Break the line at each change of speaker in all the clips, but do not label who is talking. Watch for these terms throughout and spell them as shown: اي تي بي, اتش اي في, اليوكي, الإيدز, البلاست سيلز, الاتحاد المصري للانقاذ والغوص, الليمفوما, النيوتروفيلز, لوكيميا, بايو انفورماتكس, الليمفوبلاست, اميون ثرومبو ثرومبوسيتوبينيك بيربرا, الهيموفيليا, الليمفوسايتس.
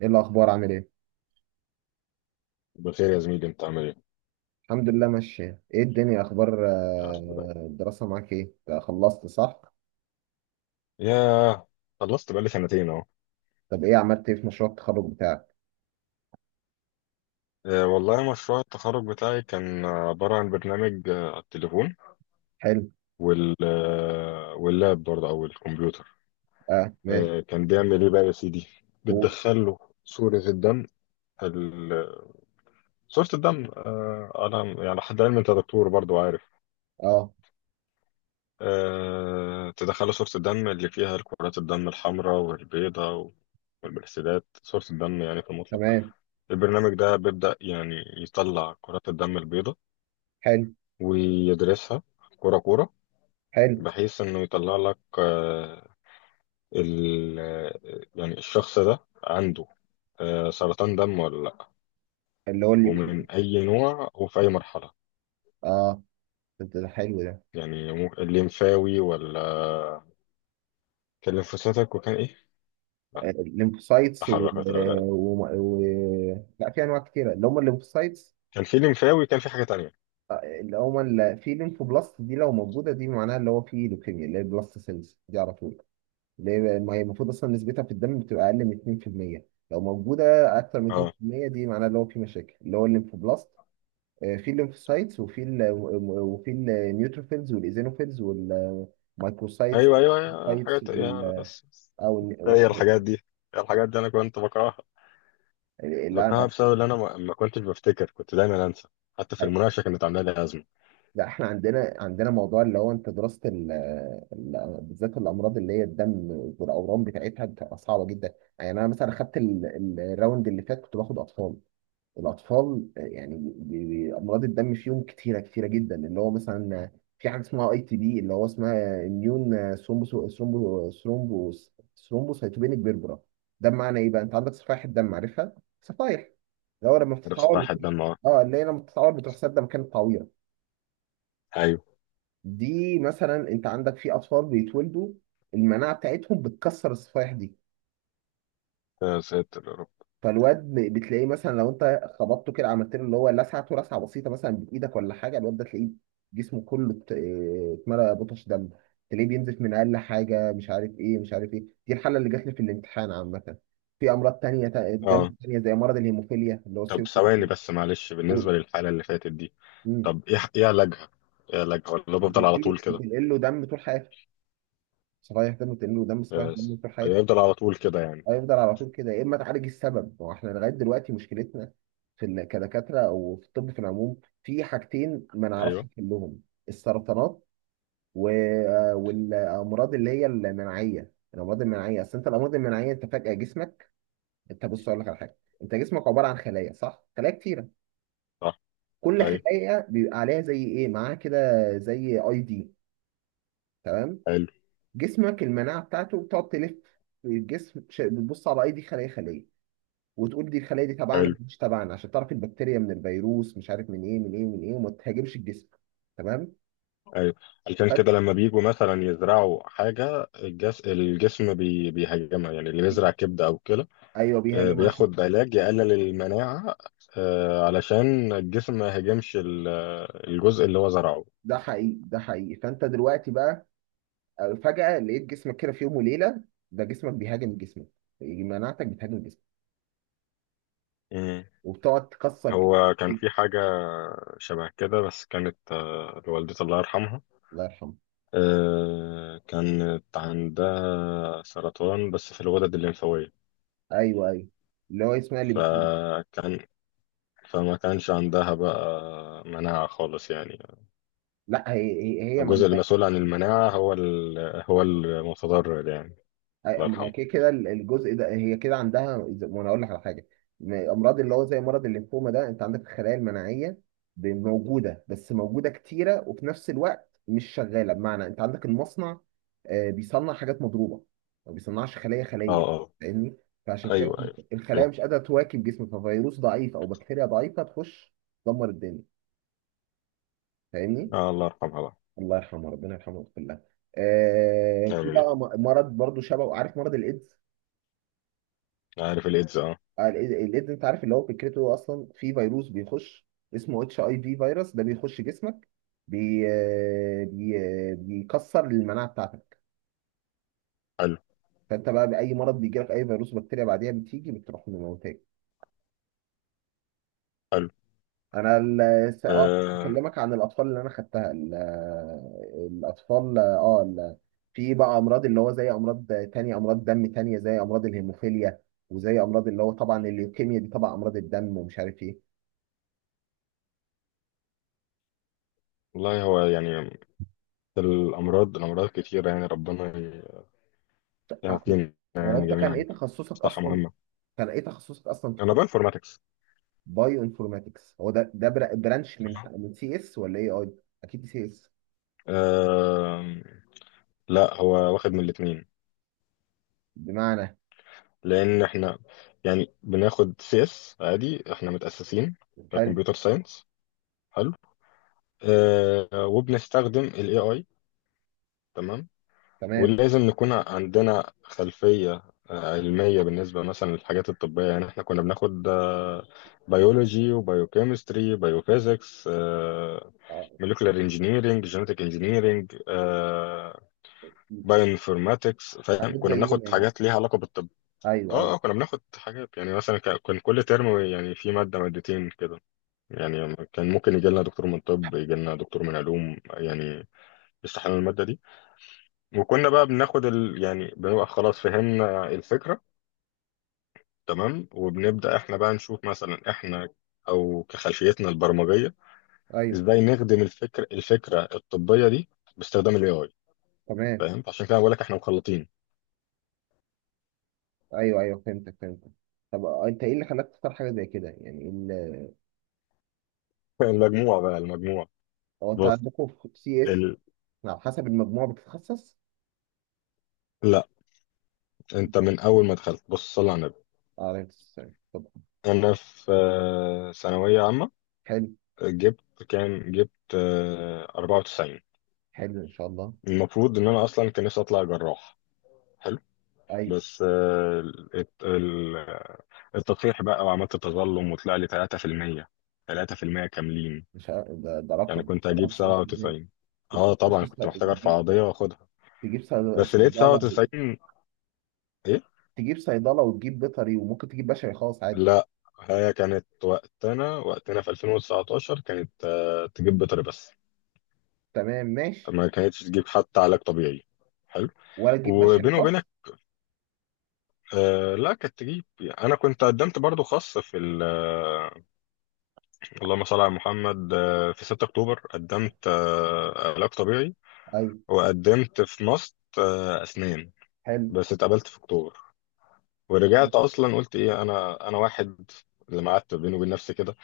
ايه الاخبار؟ عامل ايه؟
بخير يا زميلي، انت عامل ايه؟
الحمد لله ماشيه. ايه الدنيا؟ اخبار
يا رب دايما.
الدراسه معاك ايه؟ أنت خلصت صح؟
ياه. خلصت بقالي سنتين اهو.
طب عملت ايه في مشروع التخرج بتاعك؟
والله مشروع التخرج بتاعي كان عبارة عن برنامج على التليفون.
حلو.
واللاب برضه او الكمبيوتر.
اه، ماشي.
كان بيعمل ايه بقى يا سيدي؟
قول.
بتدخل له صورة الدم. ال- صورة الدم على يعني حد علم، انت دكتور برضه عارف.
اه.
تدخل له صورة الدم اللي فيها الكرات الدم الحمراء والبيضاء والبلاستيدات. صورة الدم يعني في المطلق.
تمام.
البرنامج ده بيبدأ يعني يطلع كرات الدم البيضاء
حلو.
ويدرسها كرة كرة،
حلو.
بحيث إنه يطلع لك ال آه، يعني الشخص ده عنده سرطان دم ولا لأ،
اللي هو اليوكي.
ومن أي نوع وفي أي مرحلة.
اه. ده حلو ده.
يعني الليمفاوي، ولا كان ليمفوسيتك، وكان إيه؟ لا.
الليمفوسايتس و...
تحرك ولا
و... و... لا، في انواع كتيره اللي هم الليمفوسايتس.
كان في ليمفاوي، كان في حاجة تانية.
في ليمفوبلاست دي، لو موجوده دي معناها اللي هو في لوكيميا، اللي هي البلاست سيلز دي على طول. ليه؟ ما هي المفروض اصلا نسبتها في الدم بتبقى اقل من 2%. لو موجوده اكتر من
أه،
2% دي معناها اللي هو في مشاكل، اللي هو الليمفوبلاست. في الليمفوسايتس، وفي ال وفي النيوتروفيلز والايزينوفيلز والمايكروسايتس
أيوه أيوه أيوه
والسايتس
الحاجات، يا بس. هي
والحاجات
الحاجات
دي.
دي، الحاجات دي أنا كنت بكرهها.
اللي انا
بكرهها
عارفها.
بسبب ان انا ما كنتش بفتكر، كنت دايما انسى. حتى في المناقشه كانت عامله لي ازمه.
لا، احنا عندنا موضوع اللي هو انت دراسه بالذات الامراض اللي هي الدم والاورام بتاعتها بتبقى صعبه جدا. يعني انا مثلا اخدت الراوند اللي فات كنت باخد اطفال. الاطفال يعني امراض الدم فيهم كتيره جدا. اللي هو مثلا في حاجه اسمها اي تي بي، اللي هو اسمها اميون ثرومبو ثرومبوسيتوبينيك بيربرا. ده بمعنى ايه بقى؟ انت عندك صفائح الدم، عارفها؟ صفائح اللي هو لما
عارف
بتتعور
سطح
بتروح.
الدم، اه.
اه، اللي هي لما بتتعور بتروح سادة مكان التعويره.
ايوه.
دي مثلا انت عندك في اطفال بيتولدوا المناعه بتاعتهم بتكسر الصفائح دي.
يا ساتر يا رب.
فالواد بتلاقيه مثلا لو انت خبطته كده، عملت له اللي هو لسعته لسعه بسيطه مثلا بايدك ولا حاجه، الواد ده تلاقيه جسمه كله اتملى بطش دم. تلاقيه بينزف من اقل حاجه، مش عارف ايه مش عارف ايه. دي الحاله اللي جات لي في الامتحان عامه. في امراض دم
اه.
تانية زي مرض الهيموفيليا اللي هو
طب
سيرة
ثواني بس، معلش، بالنسبه
الدهون.
للحاله اللي فاتت دي،
مم.
طب ايه علاجها؟ ايه علاجها، ولا بفضل على
بتنقل
طول كده؟
بتنقل له دم طول حياته. صفائح دم بتنقل له دم، صفائح دم
يس.
طول حياته.
يفضل على طول كده يعني.
هيفضل على طول كده، يا اما تعالج السبب. هو احنا لغايه دلوقتي مشكلتنا في كدكاتره او في الطب في العموم، في حاجتين ما نعرفش
ايوه،
نحلهم: السرطانات و... آه، والامراض اللي هي المناعيه. الامراض المناعيه، اصل انت الامراض المناعيه انت فجاه جسمك. انت بص، اقول لك على حاجه. انت جسمك عباره عن خلايا، صح؟ خلايا كتيره،
صح.
كل
ايوه.
خلايا بيبقى عليها زي ايه معاها كده، زي اي دي. تمام؟
حلو
جسمك المناعه بتاعته بتقعد تلف في الجسم، بتبص على اي دي خليه خليه، وتقول دي الخلايا دي
حلو.
تبعنا مش تبعنا، عشان تعرف البكتيريا من الفيروس، مش عارف من ايه من ايه من ايه، وما تهاجمش الجسم. تمام؟
ايوه. عشان
فأنت-
كده لما بيجوا مثلا يزرعوا حاجه، الجسم بيهاجمها، يعني اللي بيزرع كبده او كلى.
ايوه بيهاجم عشان.
بياخد علاج يقلل المناعة علشان الجسم ما يهاجمش الجزء اللي هو زرعه.
ده حقيقي، ده حقيقي. فانت دلوقتي بقى فجأة لقيت جسمك كده في يوم وليلة، ده جسمك بيهاجم جسمك، مناعتك بتهاجم جسمك،
مم.
وبتقعد تكسر فيه.
هو كان في حاجة شبه كده، بس كانت لوالدتي الله يرحمها.
الله يرحمه.
كانت عندها سرطان، بس في الغدد الليمفاوية.
ايوه ايوه. اللي هو اسمها اللي.
فكان، فما كانش عندها بقى مناعة خالص يعني.
لا، هي ما.
الجزء المسؤول عن المناعة هو هو المتضرر يعني.
أي-
الله
ما هو
يرحمه.
كده كده الجزء ده هي كده عندها ما انا اقول لك على حاجه. امراض اللي هو زي مرض الليمفوما، ده انت عندك الخلايا المناعيه موجوده، بس موجوده كتيره، وفي نفس الوقت مش شغاله. بمعنى انت عندك المصنع بيصنع حاجات مضروبه، ما بيصنعش خليه
اه
خليه.
اه.
فاهمني؟ فعشان كده
ايوه ايوه.
الخلايا مش قادره تواكب جسمك، ففيروس ضعيف او بكتيريا ضعيفه تخش تدمر الدنيا. فاهمني؟
آه، الله يرحمها بقى.
الله يرحمه، ربنا يرحمه ويغفر له. في
آمين.
بقى مرض برضو شبه، عارف مرض الايدز؟
عارف الإيدز، آه.
الإيدز انت عارف اللي هو فكرته اصلا، في فيروس بيخش اسمه اتش اي في. فيروس ده بيخش جسمك، بي آه، بي آه، بيكسر المناعه بتاعتك.
حلو.
فانت بقى باي مرض بيجي لك، اي فيروس بكتيريا بعديها بتيجي بتروح مموتاك.
حلو.
انا كنت
آه،
بكلمك عن الاطفال اللي انا خدتها الاطفال في بقى امراض اللي هو زي امراض تانية، امراض دم تانية زي امراض الهيموفيليا وزي امراض اللي هو طبعا الليوكيميا، دي طبعا امراض الدم ومش عارف ايه.
والله هو يعني الأمراض، الأمراض كتيرة، يعني ربنا يعافينا
هو
يعني
انت كان
جميعا.
ايه تخصصك
صحة
اصلا؟
مهمة.
كان ايه تخصصك اصلا في
أنا بانفورماتكس.
بايو انفورماتكس؟ هو ده ده برانش من سي اس ولا ايه اي؟ اكيد سي اس.
آه، لا، هو واخد من الاتنين.
بمعنى.
لأن إحنا يعني بناخد CS عادي، إحنا متأسسين
حلو.
كمبيوتر ساينس. حلو. وبنستخدم ال AI. تمام.
تمام.
ولازم نكون عندنا خلفية علمية بالنسبة مثلا للحاجات الطبية. يعني احنا كنا بناخد بيولوجي وبيوكيمستري، بيوفيزيكس،
آه،
موليكولار انجينيرنج، جينيتك انجينيرنج، بايوانفورماتكس. فاهم؟
حاجات
كنا
زينا
بناخد
يعني.
حاجات ليها علاقة بالطب.
ايوه ايوه
اه اه. كنا بناخد حاجات يعني مثلا، كان كل ترم يعني في مادة مادتين كده، يعني كان ممكن يجي لنا دكتور من طب، يجي لنا دكتور من علوم، يعني يشرح لنا المادة دي. وكنا بقى بناخد يعني بنبقى خلاص فهمنا الفكرة. تمام. وبنبدأ احنا بقى نشوف مثلا، احنا او كخلفيتنا البرمجية،
ايوه
ازاي نخدم الفكرة الطبية دي باستخدام الاي اي.
تمام.
فاهم؟ عشان كده بقول لك احنا مخلطين.
ايوه، فهمتك. طب انت ايه اللي خلاك تختار حاجه زي كده يعني
المجموعة بقى، المجموعة.
هو انت
بص.
عندكم في سي اس
ال...
على حسب المجموع بتتخصص؟
لا، انت
آه،
من اول ما دخلت. بص، صلى على النبي.
عليك السلام. طب.
انا في ثانوية عامة
حلو.
جبت كام؟ جبت 94.
حلو ان شاء الله.
المفروض ان انا اصلا كان نفسي اطلع جراح.
ايوه،
بس الت- ال- التطفيح بقى وعملت تظلم، وطلع لي 3%. 3% كاملين،
مش ع- ده
يعني
رقم
كنت هجيب
97%.
97.
كنت
اه،
مش
طبعا
لسه
كنت محتاج ارفع قضية واخدها.
تجيب
بس لقيت
صيدلة؟
97، ايه.
تجيب صيدلة وتجيب بيطري وممكن تجيب بشري خاص عادي.
لا، هي كانت وقتنا، وقتنا في 2019 كانت تجيب بيطري بس.
تمام ماشي.
ما كانتش تجيب حتى علاج طبيعي. حلو.
ولا تجيب بشري
وبيني وبينك،
خاص.
آه، لا كانت تجيب. انا كنت قدمت برضو خاص في ال، اللهم صل على محمد، في 6 اكتوبر قدمت علاج طبيعي،
أيوة.
وقدمت في ماست اسنان.
حلو.
بس اتقبلت في اكتوبر.
تمام.
ورجعت اصلا قلت ايه، انا واحد اللي قعدت بيني وبين نفسي كده.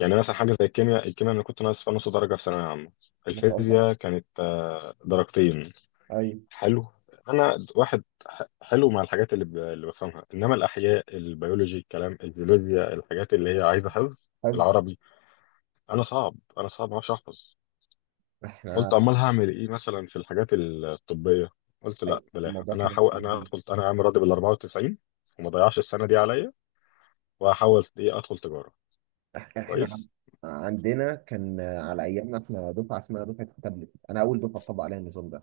يعني مثلا حاجه زي الكيمياء، الكيمياء انا كنت ناقص فيها نص درجه في ثانويه عامه.
ما شاء الله.
الفيزياء كانت درجتين.
أيوة.
حلو. انا واحد حلو مع الحاجات اللي بفهمها، انما الاحياء، البيولوجي، الكلام، الجيولوجيا، الحاجات اللي هي عايزه حفظ،
حفظ.
العربي، انا صعب، انا صعب ما اعرفش احفظ. قلت،
احنا.
امال هعمل ايه مثلا في الحاجات الطبيه؟ قلت، لا
أيوة
بلاها،
الموضوع
انا
كان
هحاول انا
جميل.
ادخل، انا عامل راضي بال 94. وما ضيعش السنه دي عليا، وهحاول ايه ادخل تجاره.
احنا
كويس.
عندنا كان على أيامنا احنا دفعة اسمها دفعة التابلت، أنا أول دفعة طبق عليها النظام ده،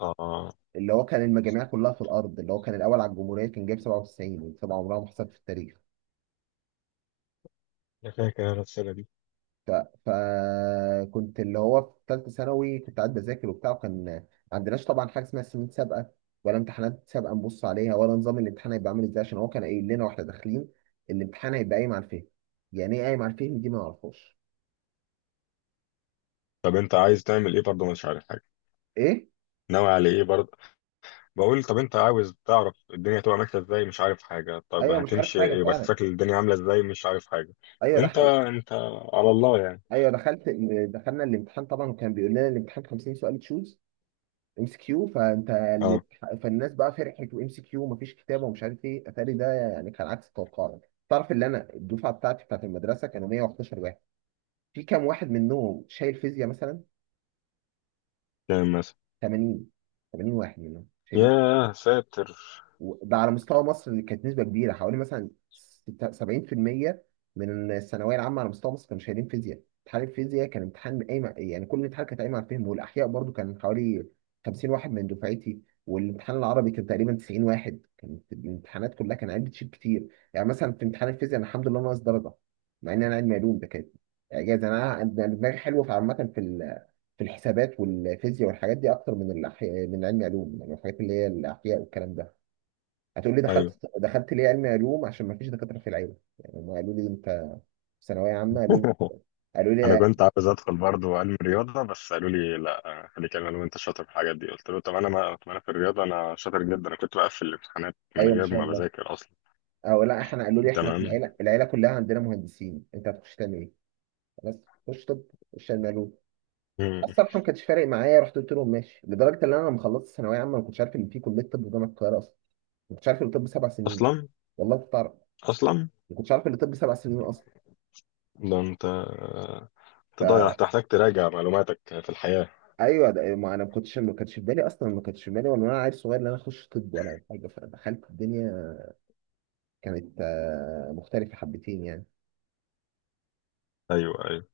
اه.
اللي هو كان المجاميع كلها في الأرض، اللي هو كان الأول على الجمهورية كان جايب 97، والسبعة عمرها ما حصلت في التاريخ.
انا فاكر انا السنه دي.
ف... فكنت اللي هو في ثالثه ثانوي كنت قاعد بذاكر وبتاع، وكان ما عندناش طبعا حاجه اسمها سنين سابقه ولا امتحانات سابقه نبص عليها، ولا نظام الامتحان هيبقى عامل ازاي، عشان هو كان قايل لنا واحنا داخلين الامتحان هيبقى قايم على الفهم. يعني ايه قايم على الفهم؟ دي ما نعرفهاش.
طب انت عايز تعمل ايه؟ برضه مش عارف حاجه.
ايه.
ناوي على ايه برضه؟ بقول، طب انت عاوز تعرف الدنيا تبقى ماشيه ازاي، مش عارف حاجه. طب
ايوه مش عارف
هتمشي،
حاجه
يبقى
فعلا.
شكل الدنيا عامله ازاي، مش عارف حاجه.
ايوه ده
انت
حقيقي.
انت على الله يعني.
ايوه. دخلنا الامتحان طبعا وكان بيقول لنا الامتحان 50 سؤال تشوز، ام سي كيو. فانت اللي
اه.
فالناس بقى فرحت، وام سي كيو ومفيش كتابه ومش عارف ايه. اتاري ده يعني كان عكس توقعنا. تعرف ان انا الدفعه بتاعتي بتاعت المدرسه كانوا 111 واحد، في كام واحد منهم شايل فيزياء مثلا؟
كام مثلا؟
80. 80 واحد منهم شايلين.
يا ساتر.
وده على مستوى مصر، اللي كانت نسبة كبيرة حوالي مثلا 70% من الثانوية العامة على مستوى مصر كانوا شايلين فيزياء. امتحان الفيزياء كان امتحان قايم، يعني كل امتحان كان قايم على الفهم. والأحياء برضو كان حوالي 50 واحد من دفعتي، والامتحان العربي كان تقريبا 90 واحد. كانت الامتحانات كلها كان عيال بتشيل كتير. يعني مثلا في امتحان الفيزياء انا الحمد لله ناقص درجة، مع ان انا علمي علوم، ده كانت اعجاز. انا أنا دماغي حلوه في عامه في في الحسابات والفيزياء والحاجات دي اكتر من الاحياء، من علمي علوم يعني الحاجات اللي هي الاحياء والكلام ده. هتقول لي
ايوه.
دخلت ليه علمي علوم؟ عشان ما فيش دكاتره في العيله. يعني هم قالوا لي انت في ثانويه عامه، قالوا لي، قالوا
انا
لي،
كنت عاوز ادخل برضه علم رياضه، بس قالوا لي لا، خليك علم وانت شاطر في الحاجات دي. قلت له، طب انا، ما طب انا في الرياضه انا شاطر جدا. انا كنت بقفل الامتحانات من
ايوه ان
غير
شاء
ما
الله.
بذاكر اصلا.
او لا، احنا قالوا لي احنا في
تمام.
العيله، العيله كلها عندنا مهندسين، انت هتخش تعمل ايه؟ بس خش طب، خش علمي علوم.
مم.
الصراحه ما كانش فارق معايا، رحت قلت لهم ماشي. لدرجه ان انا لما خلصت ثانويه عامه ما كنتش عارف ان في كليه طب جامعه القاهره اصلا. ما كنتش عارف ان الطب 7 سنين.
اصلا.
والله كنت اعرف.
اصلا.
ما كنتش عارف ان الطب سبع سنين اصلا.
ده انت، انت ضايع، انت محتاج تراجع معلوماتك في الحياه.
فايوه ده ما انا ما كنتش، ما كانش في بالي اصلا، ما كانش في بالي وانا عيل صغير ان انا اخش طب ولا اي حاجه. فدخلت الدنيا كانت مختلفة حبتين يعني.
ايوه.